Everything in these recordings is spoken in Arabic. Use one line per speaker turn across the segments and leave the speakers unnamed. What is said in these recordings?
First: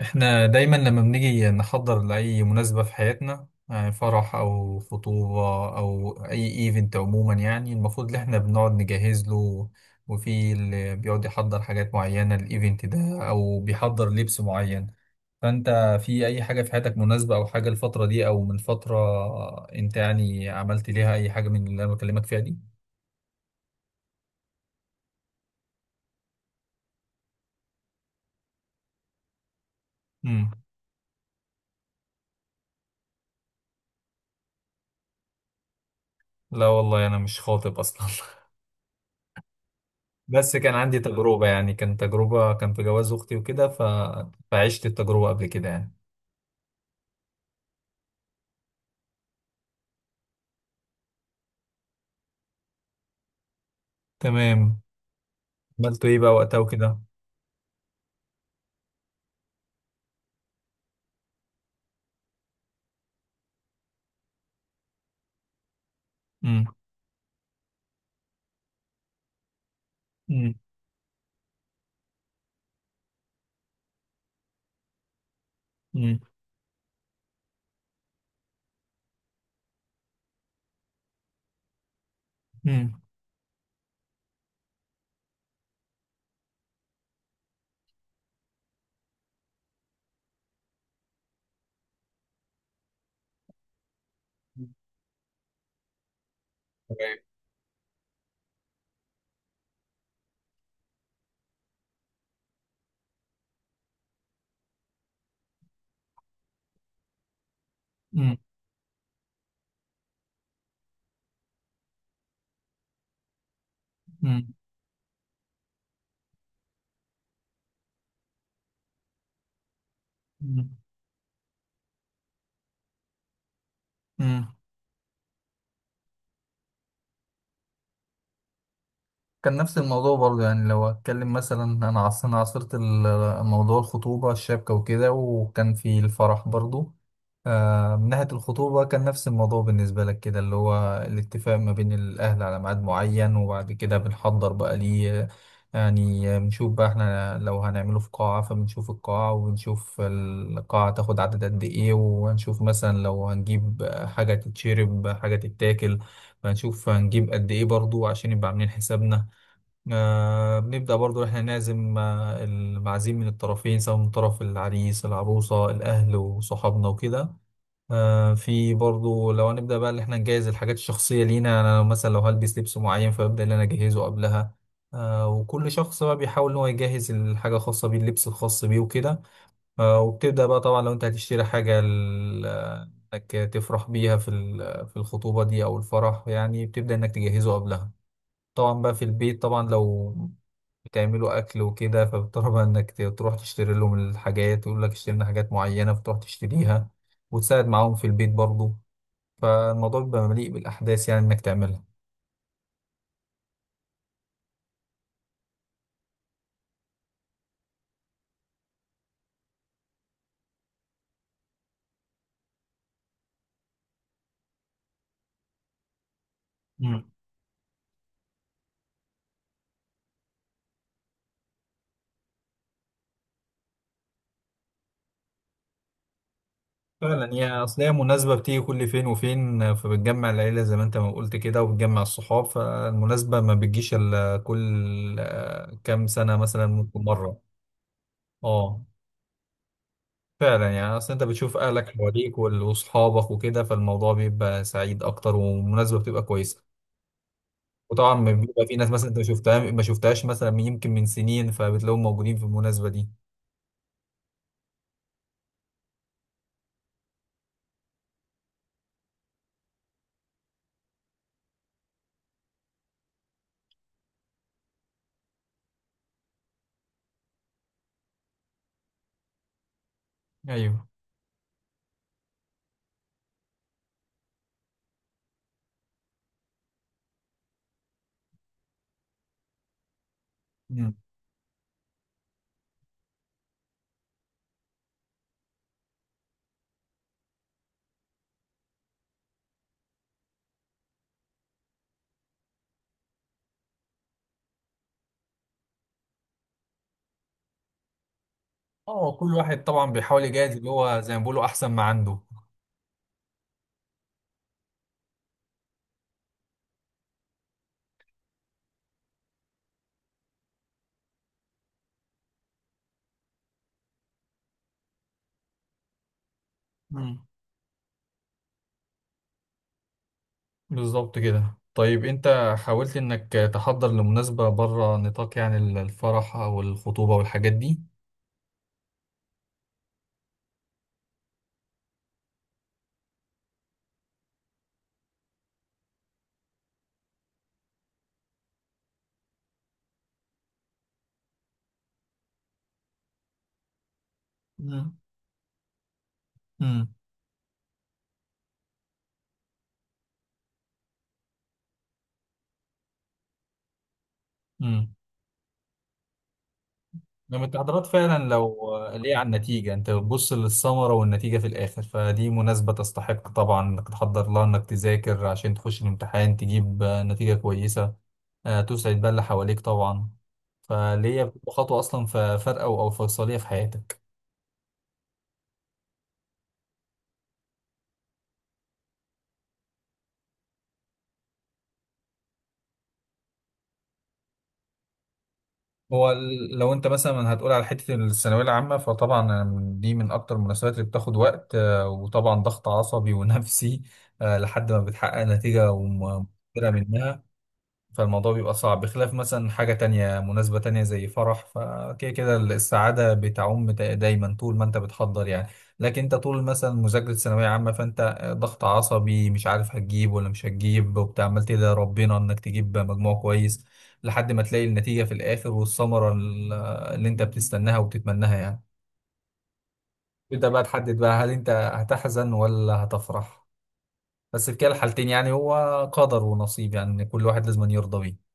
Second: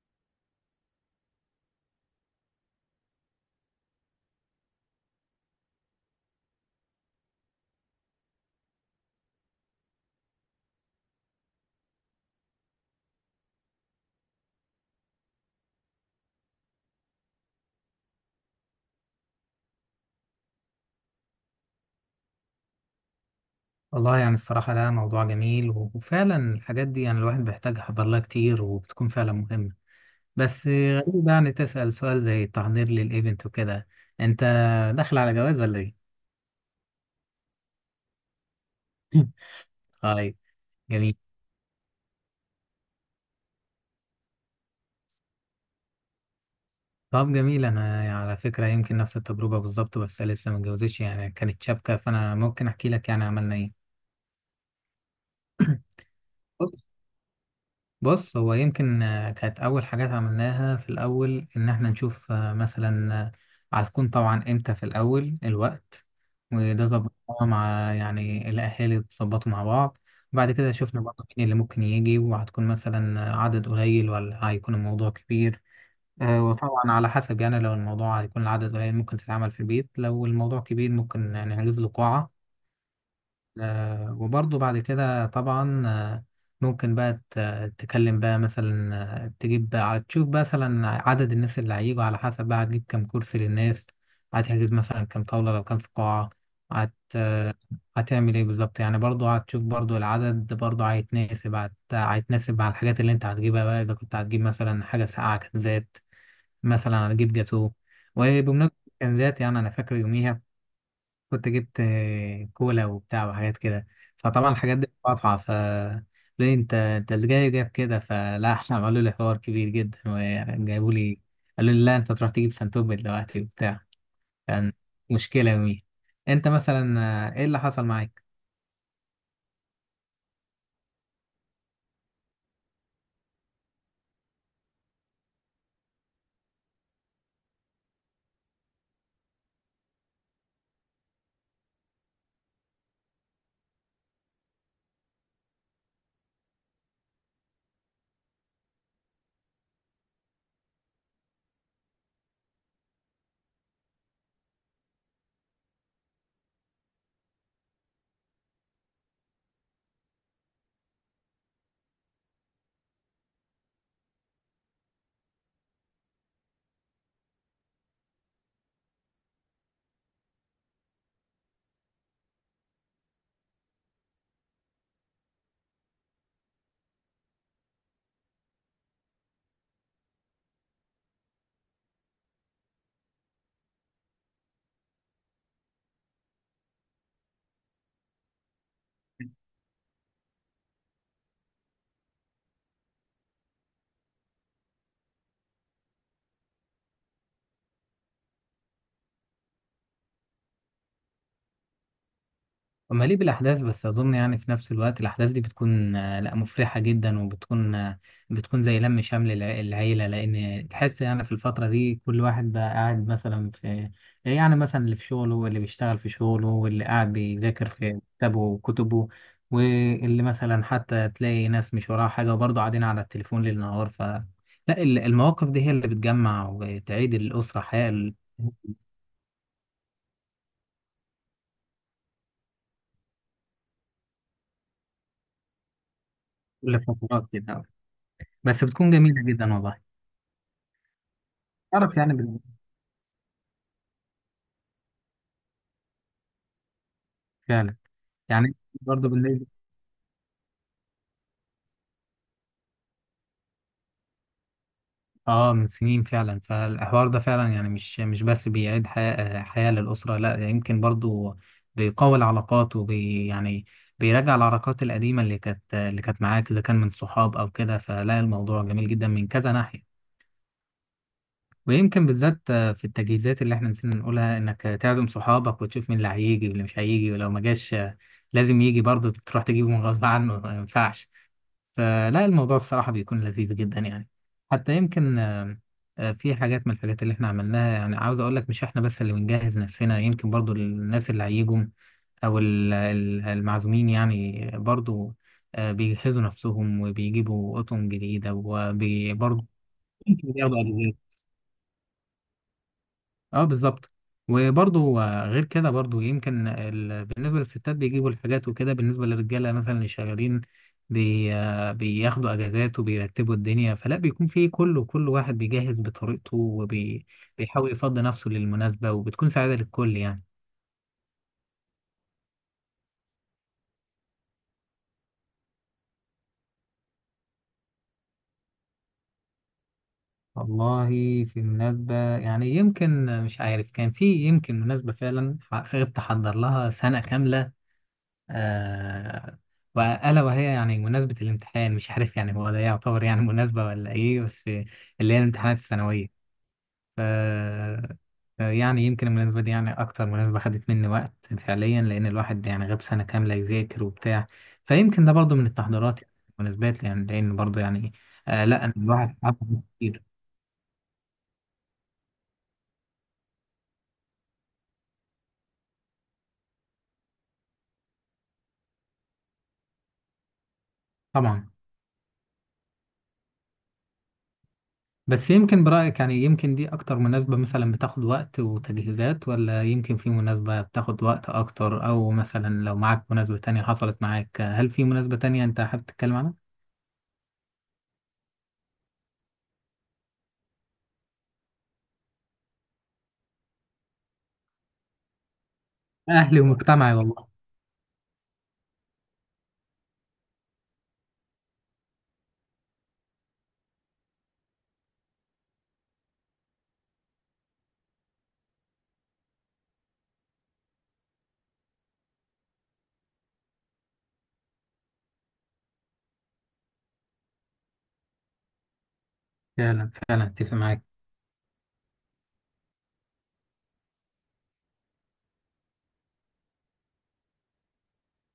احنا دايما لما بنيجي نحضر لأي مناسبة في حياتنا، يعني فرح أو خطوبة أو أي ايفنت عموما، يعني المفروض إن احنا بنقعد نجهز له، وفي اللي بيقعد يحضر حاجات معينة للايفنت ده أو بيحضر لبس معين. فأنت في أي حاجة في حياتك مناسبة أو حاجة الفترة دي أو من فترة، أنت يعني عملت ليها أي حاجة من اللي أنا بكلمك فيها دي؟
والله يعني الصراحة ده موضوع جميل وفعلا الحاجات دي يعني الواحد بيحتاجها بالله كتير وبتكون فعلا مهمة.
مم.
بس غريب يعني تسأل سؤال زي التحضير للإيفنت وكده، أنت داخل على جواز ولا إيه؟
لا والله أنا مش خاطب أصلا.
طيب،
بس كان عندي
جميل.
تجربة، يعني كان في جواز أختي وكده. فعشت التجربة قبل كده يعني.
طب جميل، أنا يعني على فكرة يمكن نفس التجربة بالظبط بس لسه ما اتجوزتش، يعني كانت شابكة فأنا ممكن أحكي لك يعني عملنا إيه.
تمام. عملت إيه بقى وقتها وكده.
بص، هو يمكن كانت أول حاجات عملناها في الأول إن إحنا نشوف، مثلا هتكون طبعا إمتى في الأول الوقت،
مم.
وده ظبطناه مع يعني الأهالي، اتظبطوا مع بعض. بعد
مم.
كده شفنا برضه مين اللي ممكن يجي، وهتكون مثلا عدد قليل ولا هيكون الموضوع كبير.
مم.
وطبعا على حسب، يعني لو الموضوع هيكون العدد قليل ممكن تتعمل في البيت، لو الموضوع كبير ممكن نحجز له قاعة.
مم.
وبرضه بعد كده طبعا ممكن بقى تكلم بقى مثلا، تجيب بقى تشوف بقى مثلا عدد الناس اللي هيجوا، على حسب بقى هتجيب كام كرسي للناس، هتحجز مثلا كام طاولة لو كان في قاعة. هت
تمام.
آه، هتعمل ايه بالظبط؟ يعني برضه هتشوف برضه العدد برضه هيتناسب، هيتناسب مع الحاجات اللي انت هتجيبها بقى، اذا كنت هتجيب مثلا حاجة ساقعة، كنزات مثلا، هتجيب جاتوه.
مم.
وبمناسبة الكنزات، يعني انا فاكر يوميها كنت جبت كولا وبتاع وحاجات كده. فطبعا
مم.
الحاجات دي مقاطعة، ف ليه انت، اللي جاي جايب كده؟ فلا، احنا عملوا لي حوار كبير جدا وجابوا لي، قالوا لي لا انت تروح تجيب سنتوب دلوقتي وبتاع.
مم.
كان مشكلة يومي. انت مثلا ايه اللي حصل معاك؟
كان نفس الموضوع برضه، يعني لو اتكلم مثلا، انا عاصرت موضوع الخطوبة الشبكة وكده، وكان في الفرح برضه. من ناحية الخطوبة كان نفس الموضوع بالنسبة لك كده، اللي هو الاتفاق ما بين الأهل على ميعاد معين، وبعد كده بنحضر بقى ليه. يعني بنشوف بقى احنا لو هنعمله في قاعة، فبنشوف القاعة، وبنشوف القاعة تاخد عدد قد ايه، وهنشوف مثلا لو هنجيب حاجة تتشرب حاجة تتاكل، فنشوف هنجيب قد ايه برضو عشان يبقى عاملين حسابنا. بنبدأ برضو إحنا نعزم المعازيم من الطرفين، سواء من طرف العريس العروسة الأهل وصحابنا وكده. في برضو لو هنبدأ بقى إن إحنا نجهز الحاجات الشخصية لينا، يعني أنا لو مثلا لو هلبس لبس معين فببدأ إن أنا أجهزه قبلها. وكل شخص بقى بيحاول إن هو يجهز الحاجة الخاصة بيه، اللبس الخاص بيه وكده. وبتبدأ بقى طبعا لو أنت هتشتري حاجة إنك تفرح بيها في في الخطوبة دي أو الفرح، يعني بتبدأ إنك تجهزه قبلها. طبعا بقى في البيت، طبعا لو بتعملوا اكل وكده، فبتضطر بقى انك تروح تشتري لهم الحاجات، يقول لك اشتري لنا حاجات معينه فتروح تشتريها، وتساعد معاهم في البيت برضو. فالموضوع بيبقى مليء بالاحداث، يعني انك تعملها.
مليء بالأحداث، بس أظن يعني في نفس الوقت الأحداث دي بتكون، لا مفرحة جدا، وبتكون آه، بتكون زي لم شمل العيلة، لأن تحس يعني في الفترة دي كل واحد بقى قاعد مثلا في، يعني مثلا اللي في شغله، واللي بيشتغل في شغله، واللي
مم.
قاعد بيذاكر في كتابه وكتبه، واللي مثلا حتى تلاقي ناس مش وراها حاجة وبرضه قاعدين على التليفون ليل نهار. ف لا، المواقف دي هي اللي بتجمع وتعيد
فعلا، هي
الأسرة
اصل
حياة
هي
ال-
مناسبه بتيجي كل فين وفين، فبتجمع العيله زي ما انت ما قلت كده، وبتجمع الصحاب، فالمناسبه ما بتجيش الا كل كام سنه مثلا
كل
ممكن
فترات
مره.
كده، بس
اه،
بتكون جميلة جدا والله.
فعلا، يعني اصل انت بتشوف اهلك
تعرف
حواليك
يعني،
واصحابك وكده، فالموضوع بيبقى سعيد اكتر، والمناسبه بتبقى كويسه.
فعلا
وطبعا
يعني
بيبقى في ناس مثلا
برضه
انت ما
بالنسبة،
شفتها ما شفتهاش مثلا يمكن من سنين، فبتلاقيهم موجودين في المناسبه دي.
اه من سنين فعلا، فالحوار ده فعلا يعني مش بس بيعيد حياة للأسرة، لا يمكن برضه بيقوي العلاقات يعني بيراجع العلاقات القديمة اللي كانت معاك، إذا كان من صحاب أو كده. فلا الموضوع جميل جدا من كذا ناحية.
ايوه.
ويمكن بالذات في التجهيزات اللي احنا نسينا نقولها، إنك تعزم صحابك وتشوف مين اللي هيجي واللي مش هيجي، ولو ما جاش لازم يجي برضه تروح تجيبه من غصب عنه، ما
امم.
ينفعش. فلا الموضوع الصراحة بيكون لذيذ جدا يعني. حتى يمكن في حاجات من الحاجات اللي احنا عملناها، يعني عاوز اقول لك مش احنا بس اللي بنجهز نفسنا، يمكن برضو الناس اللي هيجوا او المعزومين يعني برضو بيجهزوا نفسهم وبيجيبوا اطقم جديدة،
اه، كل
وبرضو
واحد طبعا بيحاول
يمكن
يجهز
بياخدوا
اللي
أجهزة.
هو زي ما بيقولوا احسن ما عنده.
اه بالظبط. وبرضه غير كده برضه يمكن بالنسبة للستات بيجيبوا الحاجات وكده، بالنسبة للرجالة مثلا اللي شغالين بي... آه، بياخدوا اجازات وبيرتبوا الدنيا. فلا بيكون في كله، كل واحد بيجهز بطريقته
امم.
وبيحاول يفضي نفسه للمناسبة، وبتكون سعادة للكل يعني.
بالظبط كده. طيب انت حاولت انك تحضر لمناسبه بره نطاق، يعني الفرح او الخطوبه والحاجات دي.
والله في مناسبة يعني، يمكن مش عارف، كان في يمكن مناسبة فعلا حقيقة بتحضر لها سنة كاملة. آه وألا وهي يعني مناسبة الامتحان، مش عارف يعني هو ده يعتبر يعني مناسبة ولا إيه، بس
امم.
اللي هي الامتحانات الثانوية. ف يعني يمكن المناسبة دي يعني أكتر مناسبة خدت مني وقت فعليا، لأن الواحد يعني غاب سنة كاملة يذاكر وبتاع.
امم.
فيمكن ده برضو من التحضيرات يعني، المناسبات يعني، لأن
لما
برضو
التحضيرات
يعني،
فعلا
آه لا أنا
لو ليه
الواحد
على
عارف ناس
النتيجة، انت
كتير.
بتبص للثمرة والنتيجة في الآخر، فدي مناسبة تستحق طبعا انك تحضر لها، انك تذاكر عشان تخش الامتحان تجيب نتيجة كويسة. تسعد بقى اللي حواليك طبعا. فليه
طبعا.
بتبقى خطوة أصلا فارقة أو فيصلية في حياتك.
بس يمكن برأيك يعني، يمكن دي أكتر مناسبة مثلا بتاخد وقت وتجهيزات، ولا يمكن في مناسبة بتاخد وقت أكتر، أو مثلا لو معاك مناسبة تانية حصلت معاك، هل في مناسبة تانية أنت حابب
هو
تتكلم عنها؟
لو انت مثلا هتقول على حتة الثانوية العامة فطبعا دي من أكتر المناسبات اللي بتاخد وقت، وطبعا ضغط عصبي ونفسي، لحد ما بتحقق نتيجة
أهلي
ومثمرة
ومجتمعي
منها.
والله.
فالموضوع بيبقى صعب بخلاف مثلا حاجة تانية، مناسبة تانية زي فرح، فكده كده السعادة بتعم دايما طول ما انت بتحضر يعني. لكن انت طول مثلا مذاكرة ثانوية عامة، فانت ضغط عصبي، مش عارف هتجيب ولا مش هتجيب، وبتعمل تدعي ربنا انك تجيب مجموع كويس، لحد ما تلاقي النتيجة في الآخر والثمرة اللي انت بتستناها وبتتمناها يعني.
فعلا فعلا
تبدأ
أتفق
بقى
معاك.
تحدد بقى هل انت هتحزن ولا هتفرح، بس في كلا الحالتين يعني هو قدر ونصيب، يعني كل واحد لازم يرضى بيه.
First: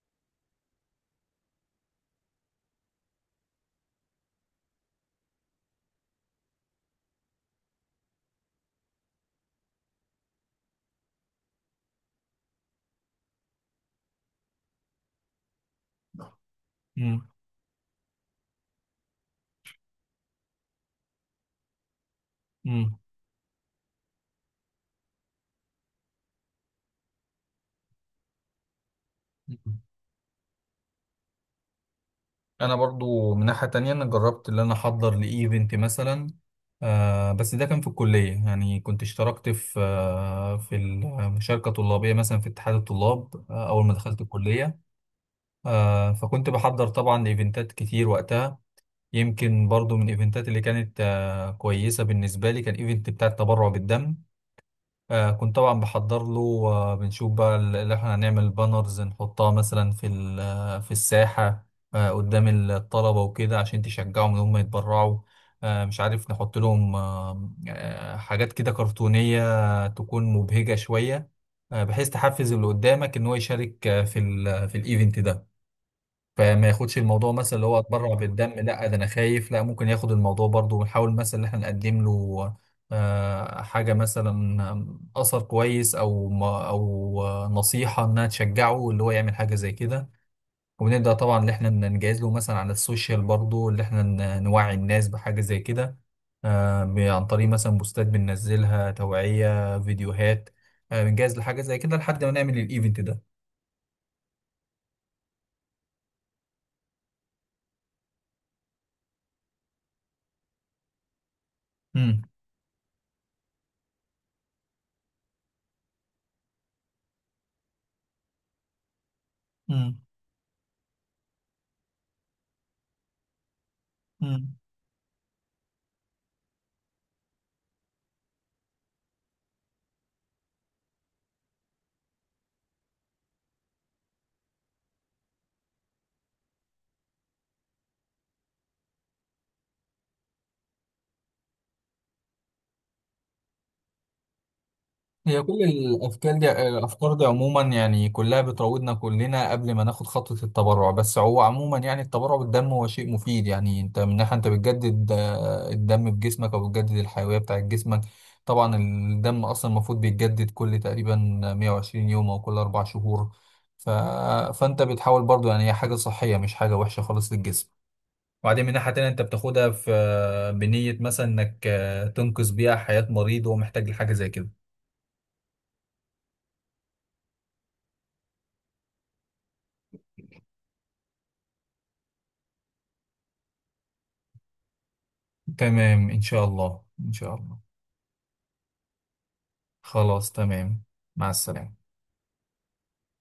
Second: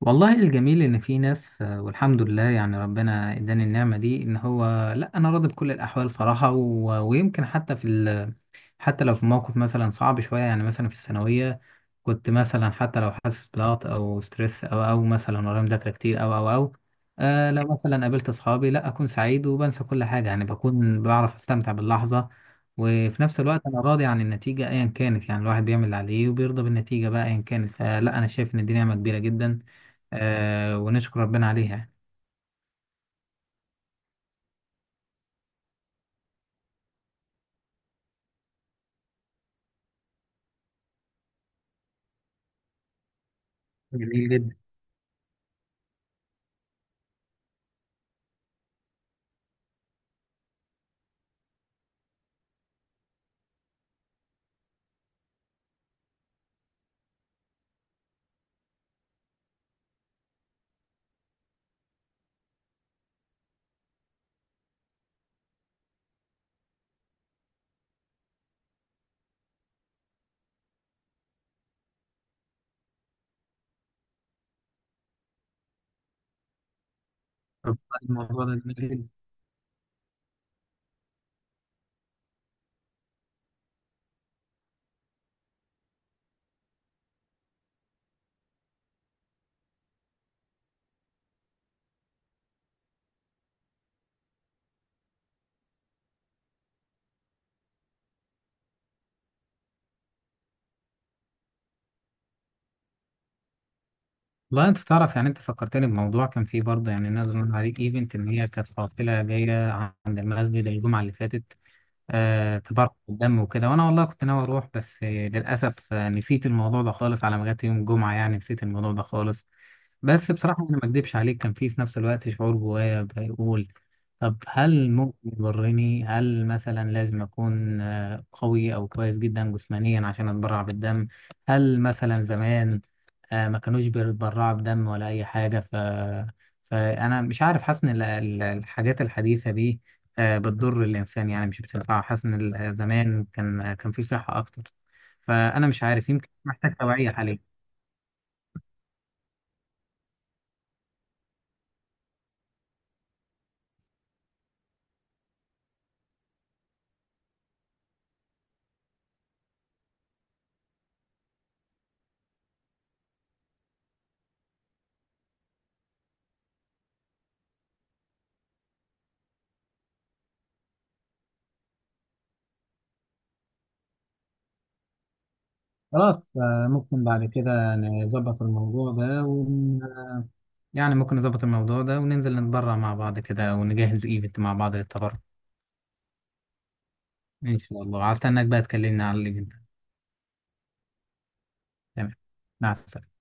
والله الجميل إن في ناس، والحمد لله يعني ربنا إداني النعمة دي إن هو، لأ أنا راضي بكل الأحوال صراحة. ويمكن حتى حتى لو في موقف مثلا صعب شوية، يعني مثلا في الثانوية كنت مثلا حتى لو حاسس بضغط او ستريس او مثلا ورايا مذاكره كتير او
مم.
آه لو مثلا قابلت اصحابي لا اكون سعيد وبنسى كل حاجه، يعني بكون بعرف استمتع باللحظه. وفي نفس الوقت انا راضي عن النتيجه ايا كانت، يعني الواحد بيعمل اللي عليه وبيرضى بالنتيجه بقى ايا كانت. فلا انا شايف ان دي نعمه كبيره جدا،
مم.
آه ونشكر ربنا عليها يعني.
انا برضو من ناحية تانية، انا جربت اللي انا احضر لايفنت مثلا، بس ده كان في الكلية، يعني كنت اشتركت في في المشاركة طلابية مثلا في اتحاد الطلاب، اول ما دخلت
جميل جدا.
الكلية. فكنت بحضر طبعا لايفنتات كتير وقتها. يمكن برضو من الايفنتات اللي كانت كويسة بالنسبة لي كان ايفنت بتاع التبرع بالدم. كنت طبعا بحضر له. بنشوف بقى اللي احنا هنعمل بانرز نحطها مثلا في في الساحة، قدام الطلبة وكده عشان تشجعهم ان هم يتبرعوا. مش عارف نحط لهم حاجات كده كرتونية تكون مبهجة شوية، بحيث تحفز اللي قدامك ان هو يشارك في في الايفنت ده. فما ياخدش الموضوع مثلا اللي هو
طب
اتبرع
الموضوع
بالدم،
ده جميل
لا ده انا
جدا،
خايف، لا ممكن ياخد الموضوع برضو، ونحاول مثلا ان احنا نقدم له حاجة مثلا، أثر كويس أو نصيحة إنها تشجعه اللي هو يعمل حاجة زي كده. وبنبدأ طبعا اللي إحنا نجهز له مثلا على السوشيال برضو، اللي إحنا نوعي الناس بحاجة زي كده، عن طريق مثلا بوستات بننزلها توعية فيديوهات، بنجهز لحاجة زي كده لحد ما نعمل الإيفنت ده.
والله انت تعرف يعني، انت فكرتني بموضوع كان فيه برضه، يعني نقدر نقول عليه ايفنت، ان هي كانت قافله جايه عند المسجد الجمعه اللي فاتت،
مم.
تبرع بالدم وكده. وانا والله كنت ناوي اروح، بس للاسف نسيت الموضوع ده خالص، على ما جت يوم الجمعه يعني نسيت الموضوع ده خالص.
مم.
بس بصراحه انا ما اكدبش عليك، كان في نفس الوقت شعور جوايا بيقول، طب
مم.
هل ممكن يضرني؟ هل مثلا لازم اكون قوي او كويس جدا جسمانيا عشان اتبرع بالدم؟ هل مثلا زمان ما كانوش بيتبرعوا بدم ولا اي حاجه؟ ف فانا مش عارف، حاسس ان الحاجات الحديثه دي بتضر الانسان يعني مش بتنفعه، حاسس ان زمان كان في صحه اكتر.
هي كل
فانا مش عارف، يمكن
الافكار دي
محتاج توعيه حاليا.
عموما يعني كلها بتراودنا كلنا قبل ما ناخد خطوه التبرع. بس هو عموما يعني التبرع بالدم هو شيء مفيد، يعني انت من ناحيه انت بتجدد الدم في جسمك او بتجدد الحيويه بتاعت جسمك. طبعا الدم اصلا المفروض بيتجدد كل تقريبا 120 يوم او كل اربع شهور. ف... فانت بتحاول برضو، يعني هي حاجه صحيه مش حاجه وحشه خالص للجسم. وبعدين من ناحية تانية، انت بتاخدها في بنية مثلا انك تنقذ بيها حياة مريض وهو محتاج لحاجة زي كده.
خلاص ممكن بعد كده نظبط الموضوع ده ون... آه، يعني ممكن نظبط الموضوع ده وننزل نتبرع مع بعض كده ونجهز ايفنت مع بعض للتبرع.
تمام، إن شاء الله إن شاء الله.
ان شاء الله هستناك بقى تكلمني على الايفنت.
خلاص تمام. مع السلامة.
تمام، مع السلامه.